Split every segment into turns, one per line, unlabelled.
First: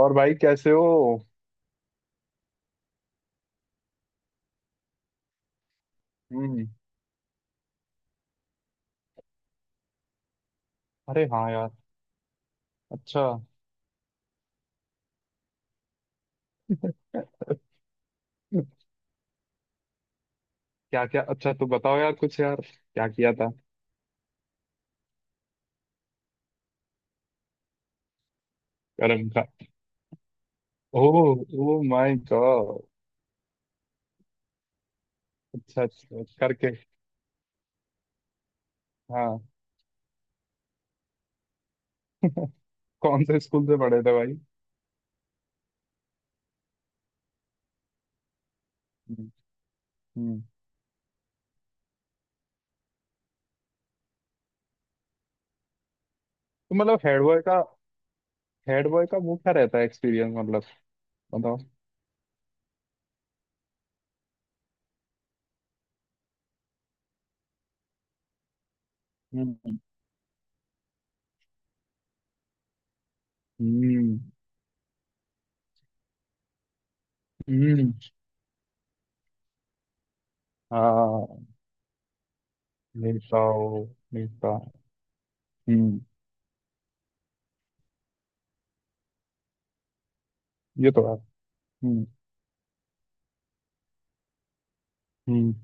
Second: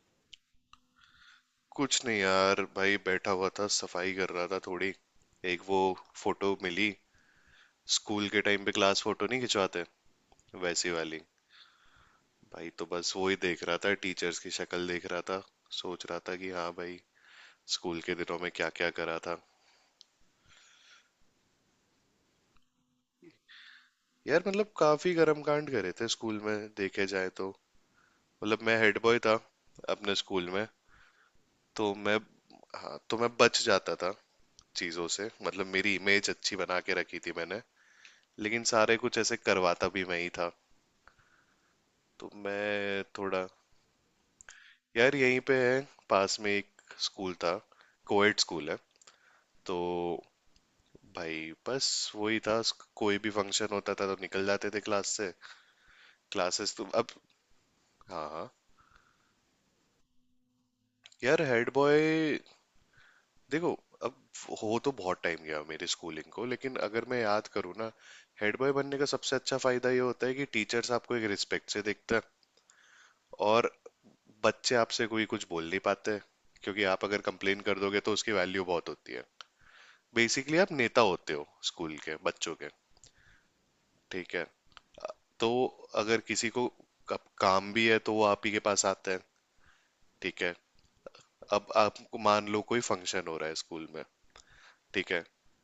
और भाई कैसे हो?
कुछ नहीं यार, भाई बैठा हुआ था, सफाई कर रहा था थोड़ी। एक वो फोटो
हम्म।
मिली। स्कूल के टाइम पे क्लास फोटो नहीं खिंचवाते, वैसी वाली।
अरे हाँ यार।
भाई तो बस
अच्छा।
वो ही देख रहा था, टीचर्स की शक्ल देख रहा था। सोच रहा था कि हाँ भाई, स्कूल के दिनों में क्या क्या करा था।
क्या क्या, अच्छा तो बताओ यार कुछ यार, क्या किया था?
यार मतलब काफी कर्म कांड करे थे स्कूल में, देखे जाए तो। मतलब मैं हेड बॉय
कर्म
था
का?
अपने स्कूल में।
ओह, ओ
तो मैं
माय गॉड।
हाँ तो मैं बच जाता था चीजों से। मतलब
अच्छा
मेरी
अच्छा
इमेज
अच्छा।
अच्छी
करके।
बना के रखी थी मैंने। लेकिन सारे कुछ ऐसे
हाँ।
करवाता भी मैं ही था। तो मैं
कौन से
थोड़ा।
स्कूल से पढ़े थे भाई?
यार यहीं पे है, पास में एक स्कूल था, कोएड स्कूल है।
हम्म।
तो
हम्म।
भाई बस वही था। कोई भी फंक्शन होता था तो निकल जाते थे क्लास से।
तो
क्लासेस तो
मतलब
अब।
हेड बॉय का।
हाँ हाँ।
हेड बॉय का वो क्या रहता है एक्सपीरियंस मतलब,
यार
बताओ।
हेड बॉय, देखो। अब, हो तो बहुत टाइम गया मेरी स्कूलिंग को, लेकिन अगर मैं याद करूँ ना, हेड बॉय बनने का सबसे अच्छा
हम्म।
फायदा ये होता है कि टीचर्स आपको एक रिस्पेक्ट से देखते हैं। और
हम्म।
बच्चे आपसे कोई कुछ बोल नहीं पाते, क्योंकि आप अगर कंप्लेन कर
हम्म,
दोगे तो उसकी वैल्यू बहुत होती है। बेसिकली आप नेता होते
हाँ।
हो स्कूल के बच्चों के।
नेता हो।
ठीक है।
नेता।
तो
हम्म।
अगर किसी को कब काम भी है तो वो आप ही के पास आते हैं। ठीक है।
ये तो है।
अब
हम्म।
आपको मान लो कोई फंक्शन हो रहा है स्कूल में। ठीक है।
हम्म।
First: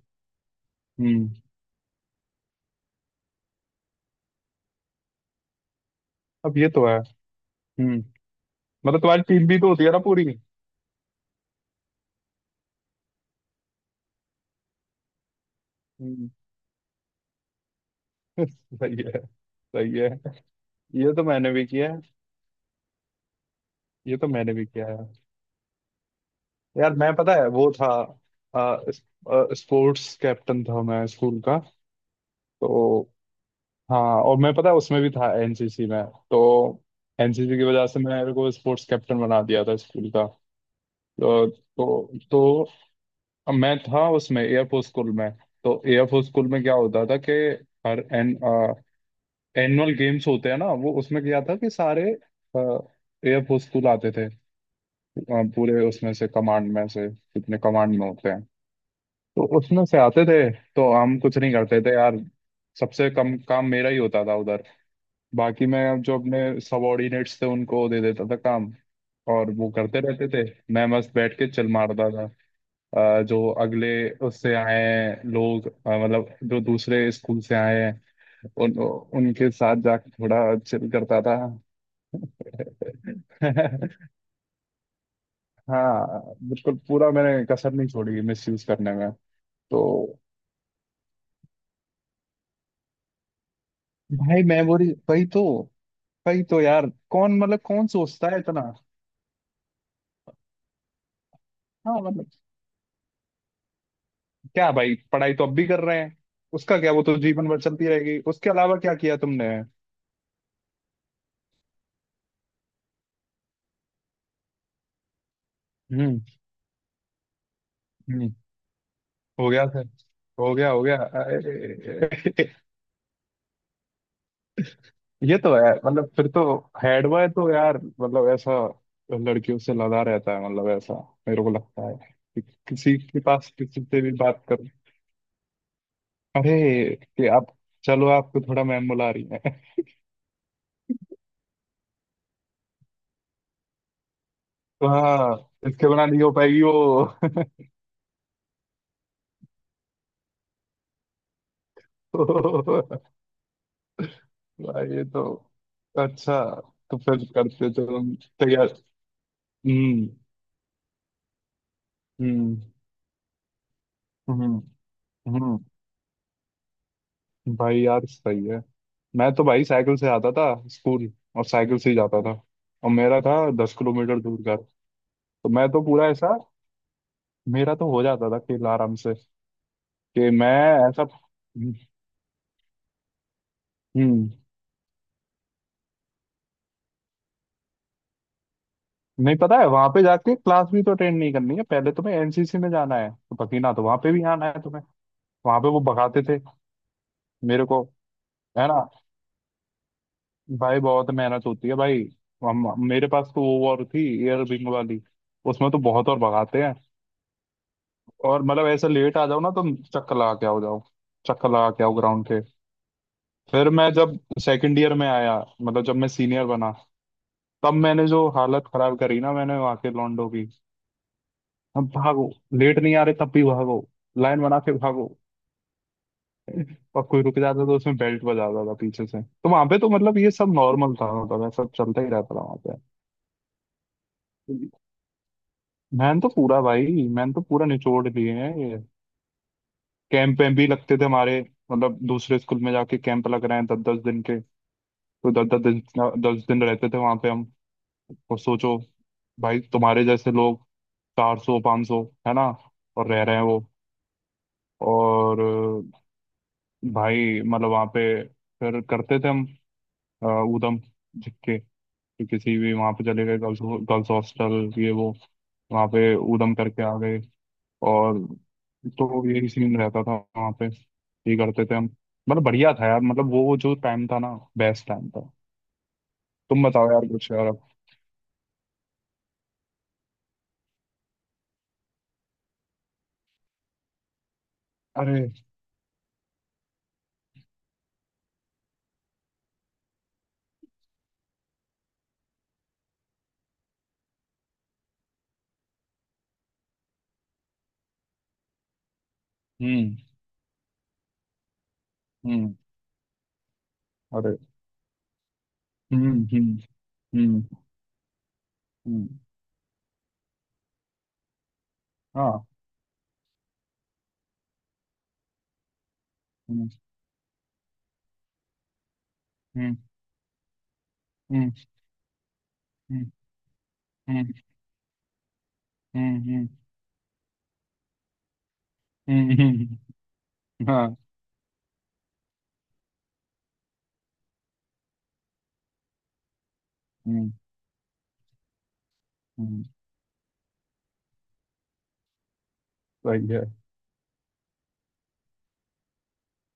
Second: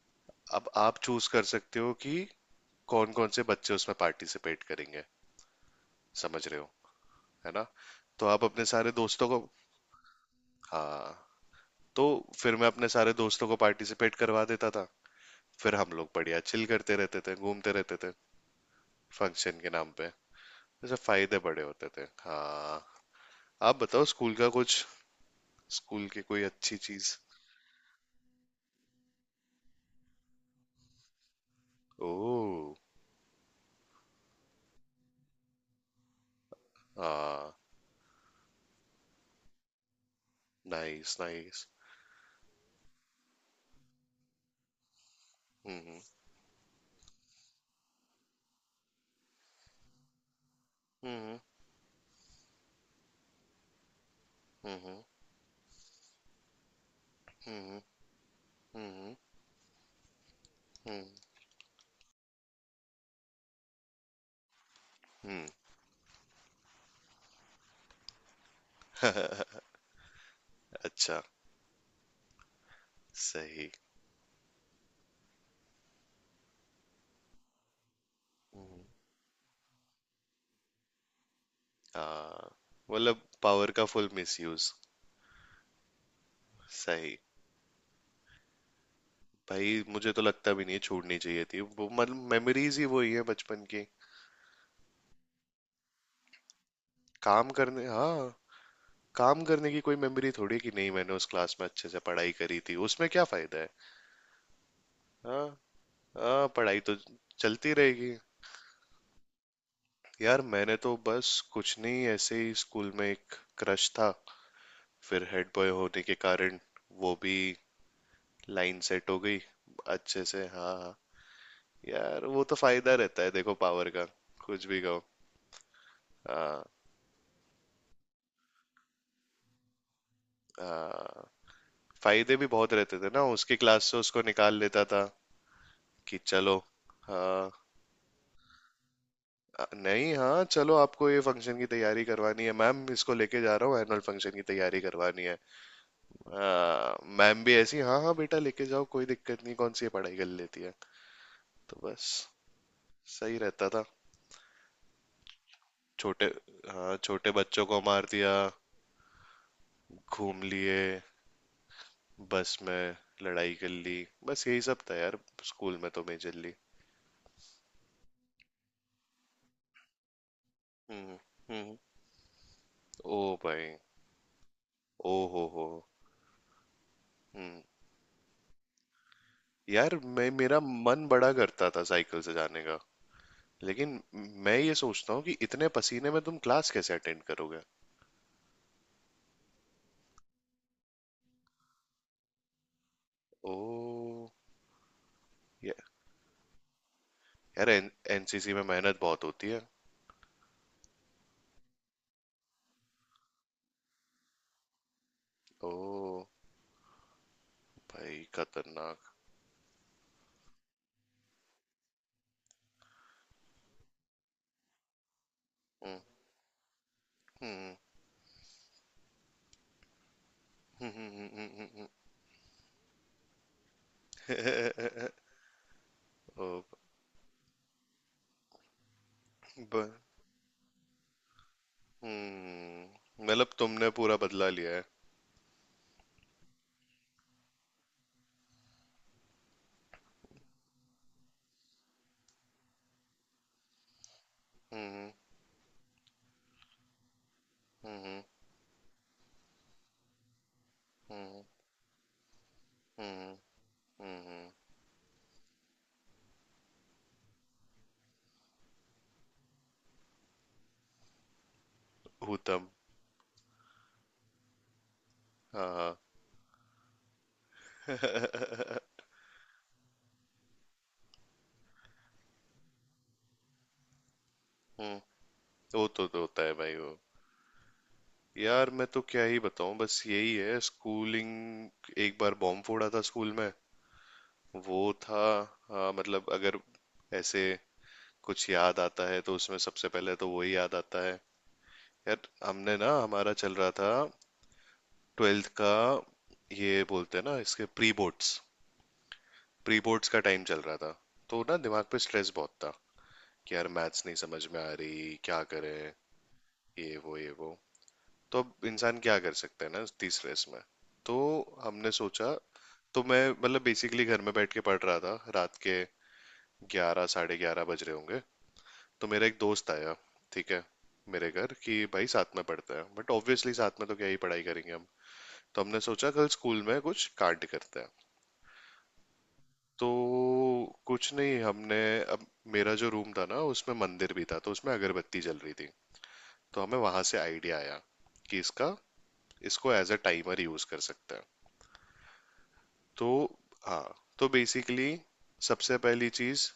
अब आप चूज
हम्म।
कर सकते हो कि कौन कौन से बच्चे उसमें पार्टिसिपेट करेंगे। समझ
अब
रहे
ये
हो,
तो है।
है ना।
हम्म।
तो आप अपने सारे
मतलब तुम्हारी
दोस्तों को।
टीम भी तो होती है ना पूरी।
हाँ। तो फिर मैं अपने सारे दोस्तों को पार्टिसिपेट करवा देता था। फिर हम लोग
हम्म।
बढ़िया चिल करते रहते थे, घूमते रहते थे,
सही है।
फंक्शन के नाम
सही
पे।
है।
जैसे
ये तो
फायदे
मैंने
बड़े
भी
होते
किया है।
थे, हाँ। आप बताओ
ये तो
स्कूल का
मैंने भी
कुछ,
किया है।
स्कूल की कोई अच्छी
यार मैं
चीज।
पता है वो था। अ, स- स्पोर्ट्स कैप्टन था मैं स्कूल का।
ओह,
तो हाँ, और मैं पता है उसमें भी था एनसीसी में। तो
हाँ,
एनसीसी की वजह से मेरे को स्पोर्ट्स कैप्टन बना दिया था स्कूल का।
नाइस
तो
नाइस।
तो मैं था उसमें एयरफोर्स स्कूल में। तो
हम्म
एयरफोर्स स्कूल में क्या होता था कि हर एन एनुअल गेम्स होते हैं ना, वो उसमें
हम्म
क्या था कि सारे एयर फोर्स आते थे।
हम्म हम्म
पूरे उसमें से कमांड में से जितने
हम्म
कमांड में होते हैं,
हम्म हम्म
तो उसमें से आते थे। तो
हम्म,
हम कुछ नहीं करते थे यार। सबसे कम काम मेरा ही होता था उधर।
हम्म, हम्म।
बाकी मैं जो अपने सबॉर्डिनेट्स थे उनको दे देता था काम, और वो करते रहते थे। मैं बस
अच्छा,
बैठ के चिल मारता था। जो
सही।
अगले उससे आए हैं लोग, मतलब जो दूसरे स्कूल से आए हैं, उन
हम्म,
उनके साथ जाके थोड़ा चिल करता था।
हाँ, मतलब पावर का
हाँ।
Full misuse.
बिल्कुल पूरा
सही।
मैंने कसर नहीं छोड़ी मिस यूज करने में। तो
भाई, मुझे तो लगता भी नहीं छोड़नी चाहिए थी वो, मतलब मेमोरीज ही वही है बचपन की।
भाई मेमोरी वही तो, वही तो यार, कौन
काम
मतलब
करने,
कौन सोचता है
हाँ।
इतना।
काम करने की कोई मेमोरी थोड़ी कि नहीं मैंने उस क्लास में अच्छे
हाँ
से
मतलब,
पढ़ाई करी थी, उसमें क्या फायदा है।
क्या भाई, पढ़ाई तो
हाँ
अब भी कर रहे हैं।
हाँ,
उसका
पढ़ाई
क्या,
तो
वो तो जीवन भर
चलती
चलती
रहेगी।
रहेगी, उसके अलावा क्या किया तुमने?
यार मैंने तो बस कुछ नहीं, ऐसे ही स्कूल में एक क्रश था, फिर हेड बॉय होने के
हम्म।
कारण वो भी
हम्म।
लाइन सेट हो गई
हो गया सर।
अच्छे से।
हो गया
हाँ
हो
हाँ।
गया,
यार वो
अरे!
तो फायदा रहता है देखो, पावर का, कुछ भी कहो।
ये तो है, मतलब फिर तो
हाँ
हेड बॉय तो यार मतलब ऐसा लड़कियों से लदा रहता है मतलब, ऐसा
हाँ।
मेरे को लगता है।
फायदे
कि
भी बहुत
किसी
रहते थे
के
ना,
पास
उसकी क्लास
किसी
से
से भी
उसको
बात
निकाल
कर।
लेता था कि
अरे
चलो,
कि आप,
हाँ।
चलो आपको थोड़ा मैम बुला रही है।
नहीं, हाँ चलो, आपको ये फंक्शन की तैयारी करवानी है मैम, इसको लेके जा रहा हूँ, एनुअल फंक्शन की तैयारी
तो
करवानी है।
हाँ, इसके बिना नहीं हो पाएगी वो।
हाँ, मैम भी ऐसी, हाँ हाँ बेटा लेके जाओ, कोई दिक्कत नहीं, कौन सी ये पढ़ाई कर लेती है। तो बस सही रहता था।
भाई ये तो।
छोटे,
अच्छा।
हाँ,
तो फिर
छोटे बच्चों
करते
को
तो
मार
हम।
दिया,
तैयार। हम्म।
घूम लिए बस
हम्म।
में, लड़ाई कर ली, बस
हम्म।
यही सब था यार,
हम्म।
स्कूल में तो मेजरली।
भाई यार सही है। मैं तो भाई साइकिल से आता था स्कूल,
हम्म
और
हम्म।
साइकिल से ही जाता था। और
ओ
मेरा था
भाई,
10 किलोमीटर दूर घर। तो
ओ हो हो।
मैं तो पूरा ऐसा,
हम्म।
मेरा तो हो जाता था खेल आराम से
यार मैं,
कि मैं
मेरा
ऐसा।
मन बड़ा करता
हम्म।
था साइकिल से जाने का, लेकिन
हम्म,
मैं ये सोचता हूँ कि इतने पसीने में तुम क्लास कैसे अटेंड करोगे।
नहीं, पता है वहां पे जाके क्लास भी तो अटेंड नहीं करनी है, पहले तुम्हें एनसीसी में जाना है, तो पकीना तो वहां पे भी
ओ
आना है तुम्हें। वहां पे वो भगाते थे मेरे
यार,
को।
एनसीसी में
है ना।
मेहनत बहुत होती है।
भाई बहुत मेहनत होती है भाई। हम मेरे पास तो वो वॉर थी, एयर विंग वाली। उसमें तो बहुत और
ओ
भगाते हैं।
भाई
और मतलब ऐसा
खतरनाक।
लेट आ जाओ ना तुम, चक्कर लगा के आओ जाओ, चक्कर लगा के आओ ग्राउंड के। फिर मैं जब सेकंड ईयर में आया, मतलब जब
हम्म,
मैं सीनियर बना,
हम्म,
तब मैंने जो हालत खराब करी ना मैंने वहां के लॉन्डो की।
हम्म, हम्म, हम्म, हम्म,
अब भागो, लेट नहीं आ रहे तब भी भागो, लाइन बना के भागो।
ओ।
और कोई रुक जाता तो उसमें बेल्ट बजाता था पीछे से। तो वहां पे
ब,
तो मतलब ये सब नॉर्मल था, मतलब ऐसा चलता ही रहता था वहां पे।
मतलब तुमने पूरा बदला लिया है।
मैंने तो पूरा भाई, मैंने तो पूरा निचोड़ लिए हैं ये। कैंप वैम्प भी लगते थे हमारे, मतलब दूसरे स्कूल में जाके कैंप लग रहे हैं दस दस दिन के।
हम्म
तो दस दस दिन, दस दिन रहते थे वहां पे हम।
हम्म
और सोचो, भाई तुम्हारे जैसे लोग चार
हम्म
सौ पाँच सौ है ना, और रह रहे
हम्म
हैं वो।
हम्म।
और भाई मतलब वहाँ पे फिर करते थे हम अ, उधम। जिसके कि किसी
हूतम।
भी वहाँ पे चले गए गर्ल्स, गर्ल्स हॉस्टल ये वो,
हाँ
वहाँ
हाँ।
पे उधम करके आ गए। और तो यही सीन रहता था वहाँ पे, ये करते थे हम। मतलब बढ़िया था यार, मतलब वो जो टाइम था ना, बेस्ट
हम्म,
टाइम था।
वो तो होता है
तुम
भाई वो।
बताओ यार कुछ यार अब।
यार मैं तो क्या ही बताऊं, बस यही है स्कूलिंग। एक बार बॉम्ब फोड़ा था स्कूल में, वो था।
अरे।
हाँ, मतलब अगर ऐसे कुछ याद आता है तो उसमें सबसे पहले तो वही याद आता है। यार, हमने ना, हमारा चल रहा था ट्वेल्थ का, ये बोलते हैं ना इसके प्री बोर्ड्स। प्री
हम्म।
बोर्ड्स का टाइम चल रहा था, तो ना दिमाग पे स्ट्रेस बहुत
हम्म।
था कि यार मैथ्स नहीं
अरे।
समझ में आ रही, क्या करें,
हम्म। हम्म।
ये वो ये वो।
हम्म।
तो अब इंसान
हम्म।
क्या कर सकता है ना इतनी स्ट्रेस में। तो हमने सोचा।
हाँ।
तो मैं, मतलब बेसिकली घर में बैठ के पढ़ रहा था, रात के
हम्म।
11 11:30 बज रहे होंगे। तो मेरा एक दोस्त
हम्म।
आया, ठीक है, मेरे
हम्म।
घर, कि भाई साथ में पढ़ते हैं, बट
हम्म।
ऑब्वियसली साथ में तो क्या ही
हम्म।
पढ़ाई करेंगे हम। तो हमने सोचा कल
हम्म।
स्कूल में कुछ कार्ड करते हैं।
हम्म, हम्म,
तो
हाँ।
कुछ नहीं, हमने, अब मेरा जो रूम था ना, उसमें मंदिर भी था, तो उसमें अगरबत्ती जल रही थी, तो हमें वहां से
हम्म।
आइडिया आया कि इसका,
हम्म।
इसको एज अ टाइमर यूज कर सकते हैं। तो
सही है।
हाँ, तो बेसिकली सबसे पहली चीज,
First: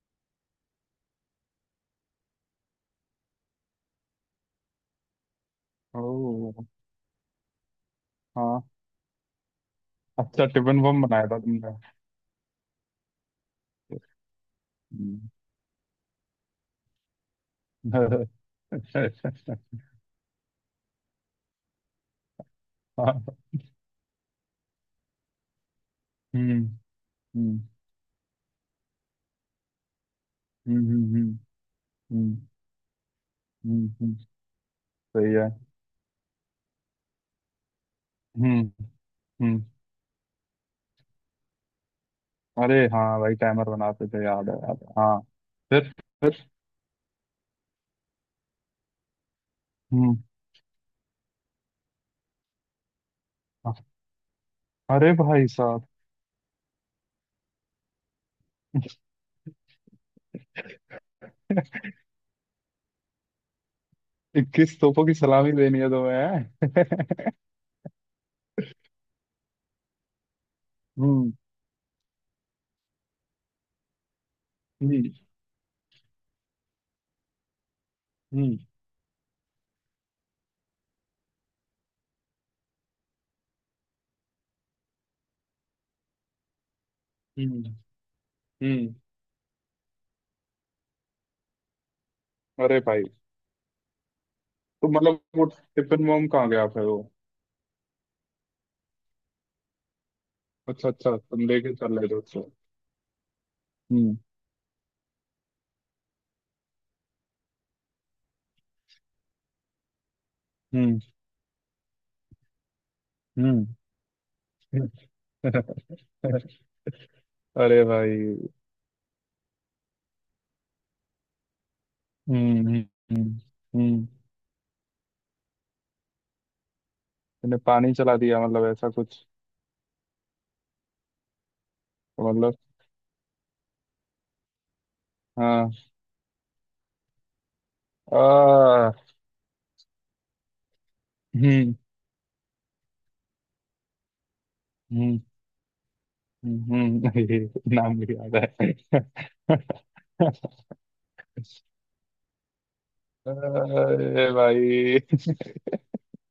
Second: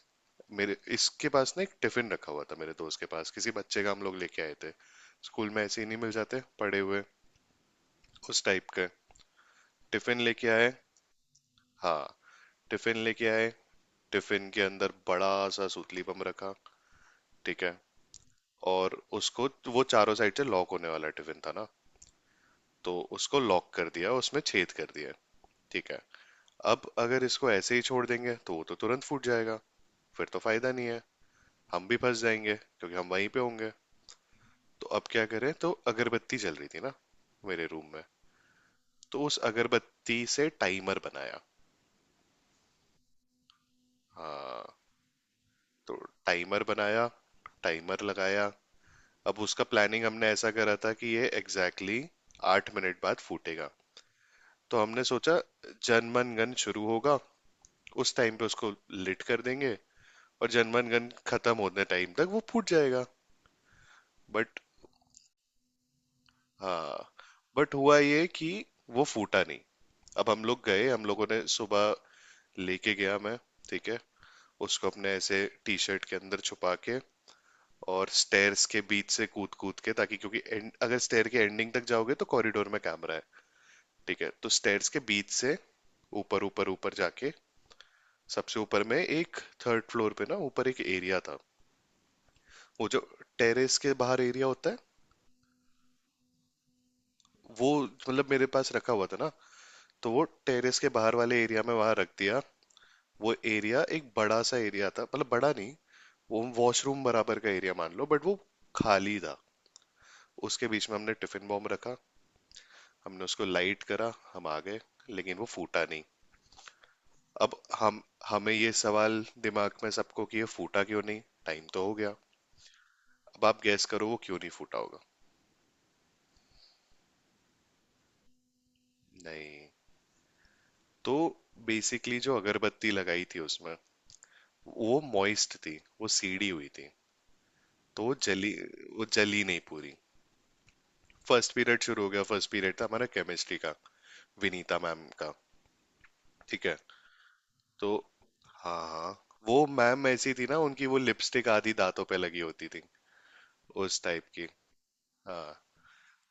मेरे इसके पास ना एक टिफिन रखा हुआ था, मेरे दोस्त के पास, किसी बच्चे का हम लोग लेके आए थे। स्कूल में ऐसे ही नहीं मिल जाते
ओ।
पड़े हुए उस
हाँ।
टाइप के। टिफिन
अच्छा,
लेके आए।
टिफिन बम बनाया था तुमने?
हाँ, टिफिन लेके आए। टिफिन के अंदर
हम्म।
बड़ा सा सूतली बम रखा। ठीक है, और
अच्छा अच्छा
उसको,
अच्छा।
वो चारों साइड से लॉक होने वाला टिफिन था ना, तो
हाँ।
उसको लॉक कर दिया, उसमें छेद कर दिया। ठीक है,
हम्म।
अब अगर इसको
हम्म।
ऐसे ही छोड़ देंगे तो वो तो तुरंत फूट जाएगा, फिर तो फायदा
हम्म।
नहीं है,
हम्म। हम्म।
हम भी फंस
हम्म,
जाएंगे क्योंकि हम वहीं पे होंगे।
हम्म।
तो अब क्या
सही है।
करें, तो अगरबत्ती जल रही थी ना मेरे रूम में,
हम्म।
तो उस
हम्म।
अगरबत्ती से टाइमर बनाया।
अरे हाँ भाई, टाइमर बनाते थे, याद है,
हाँ,
याद है, हाँ। फिर?
तो
फिर?
टाइमर बनाया, टाइमर लगाया। अब उसका प्लानिंग
हम्म।
हमने ऐसा करा था कि ये एग्जैक्टली exactly 8 मिनट बाद फूटेगा। तो हमने
अरे
सोचा
भाई साहब!
जनमन गन शुरू होगा, उस टाइम पे उसको लिट कर देंगे, और जनमन गन खत्म होने टाइम तक वो फूट जाएगा, बट।
21 तोपों की सलामी देनी है तुम्हें।
हाँ, बट हुआ ये कि वो फूटा नहीं। अब हम लोग गए, हम लोगों
हम्म।
ने सुबह, लेके गया मैं, ठीक है, उसको
हम्म।
अपने ऐसे टी शर्ट के अंदर छुपा के, और
हम्म।
स्टेयर्स के बीच से कूद कूद के, ताकि अगर स्टेयर के एंडिंग तक जाओगे तो कॉरिडोर में कैमरा है, ठीक है, तो स्टेयर्स के बीच से ऊपर ऊपर ऊपर जाके
हम्म।
सबसे ऊपर
हम्म।
में एक, थर्ड फ्लोर पे ना ऊपर एक एरिया था,
अरे
वो जो
भाई,
टेरेस के बाहर एरिया होता
तो मतलब वो टिफिन बम कहाँ गया फिर वो?
है, वो मतलब मेरे पास रखा हुआ था ना, तो वो टेरेस के
अच्छा
बाहर
अच्छा, तुम
वाले एरिया में
लेके
वहां
चल
रख
रहे थे
दिया।
उसको।
वो एरिया एक
हम्म।
बड़ा सा एरिया था, मतलब बड़ा नहीं, वो वॉशरूम बराबर का एरिया मान लो, बट वो खाली था। उसके बीच में
हम्म।
हमने टिफिन बॉम्ब रखा। हमने उसको
हम्म।
लाइट करा, हम आ गए, लेकिन वो फूटा नहीं। अब
अरे
हम,
भाई।
हमें ये सवाल दिमाग में सबको कि ये फूटा क्यों नहीं, टाइम तो हो गया।
हम्म। हम्म। हम्म।
अब आप गैस
हम्म।
करो वो क्यों नहीं फूटा होगा।
मैंने पानी चला दिया मतलब ऐसा कुछ?
नहीं, तो बेसिकली
तो
जो
मतलब?
अगरबत्ती लगाई थी उसमें, वो मॉइस्ट
हाँ।
थी, वो सीडी हुई थी, तो वो जली,
आ।
वो जली नहीं पूरी। फर्स्ट
हम्म।
पीरियड शुरू हो गया, फर्स्ट पीरियड था हमारा केमिस्ट्री का, विनीता मैम
हम्म।
का। ठीक
हम्म।
है, तो
नाम भी याद
हाँ
है।
हाँ, वो मैम ऐसी थी ना, उनकी वो लिपस्टिक आधी दांतों पे लगी होती थी, उस टाइप
अरे
की,
भाई।
हाँ,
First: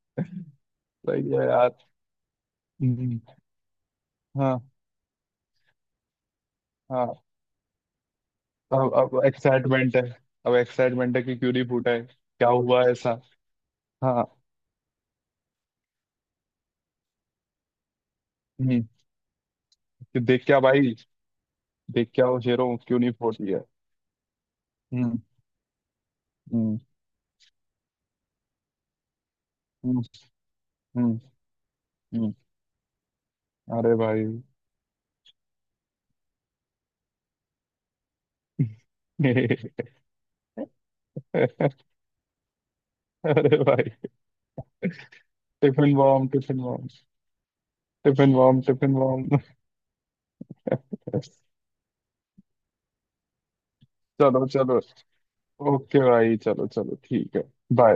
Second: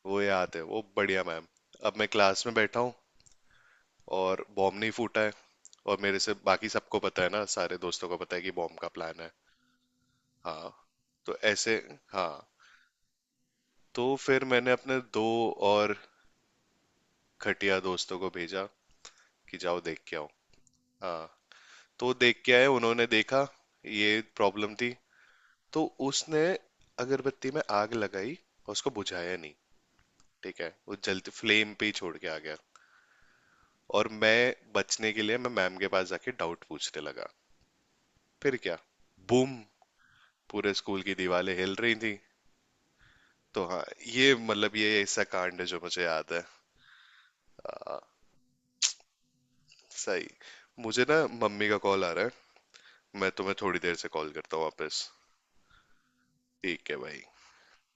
वो याद है वो, बढ़िया
सही है
मैम।
यार।
अब मैं क्लास में बैठा हूँ,
हम्म,
और
हाँ।
बॉम्ब नहीं फूटा है, और मेरे से बाकी सबको पता
हाँ।
है ना, सारे दोस्तों को पता है कि बॉम्ब का प्लान
अब
है।
एक्साइटमेंट है। अब
हाँ,
एक्साइटमेंट है
तो
कि क्यों नहीं
ऐसे,
फूटा है,
हाँ,
क्या हुआ ऐसा।
तो
हाँ।
फिर मैंने अपने दो और खटिया दोस्तों को भेजा
हम्म।
कि जाओ देख के
कि
आओ।
देख क्या भाई,
हाँ,
देख
तो
क्या हो
देख के आए,
शेरों, क्यों
उन्होंने
नहीं
देखा
फोड़ती है।
ये प्रॉब्लम थी।
हम्म।
तो उसने
हम्म।
अगरबत्ती में आग लगाई, और उसको बुझाया नहीं।
हम्म।
ठीक है, वो
हम्म।
जलते फ्लेम पे ही छोड़ के
हम्म।
आ गया।
अरे
और
भाई।
मैं बचने के लिए मैं मैम के पास जाके डाउट पूछने लगा। फिर क्या, बूम, पूरे स्कूल की दीवारें हिल रही थी।
अरे
तो हाँ,
भाई।
ये मतलब ये ऐसा कांड है जो
टिफिन
मुझे
बॉम्ब,
याद है।
Tiffin bomb.
आ,
टिफिन बॉम्ब, टिफिन बॉम्ब।
सही। मुझे ना मम्मी का कॉल आ रहा है, मैं तुम्हें थोड़ी देर से कॉल
चलो
करता हूँ
चलो,
वापस।
ओके भाई, चलो
ठीक
चलो
है भाई।
ठीक है। बाय।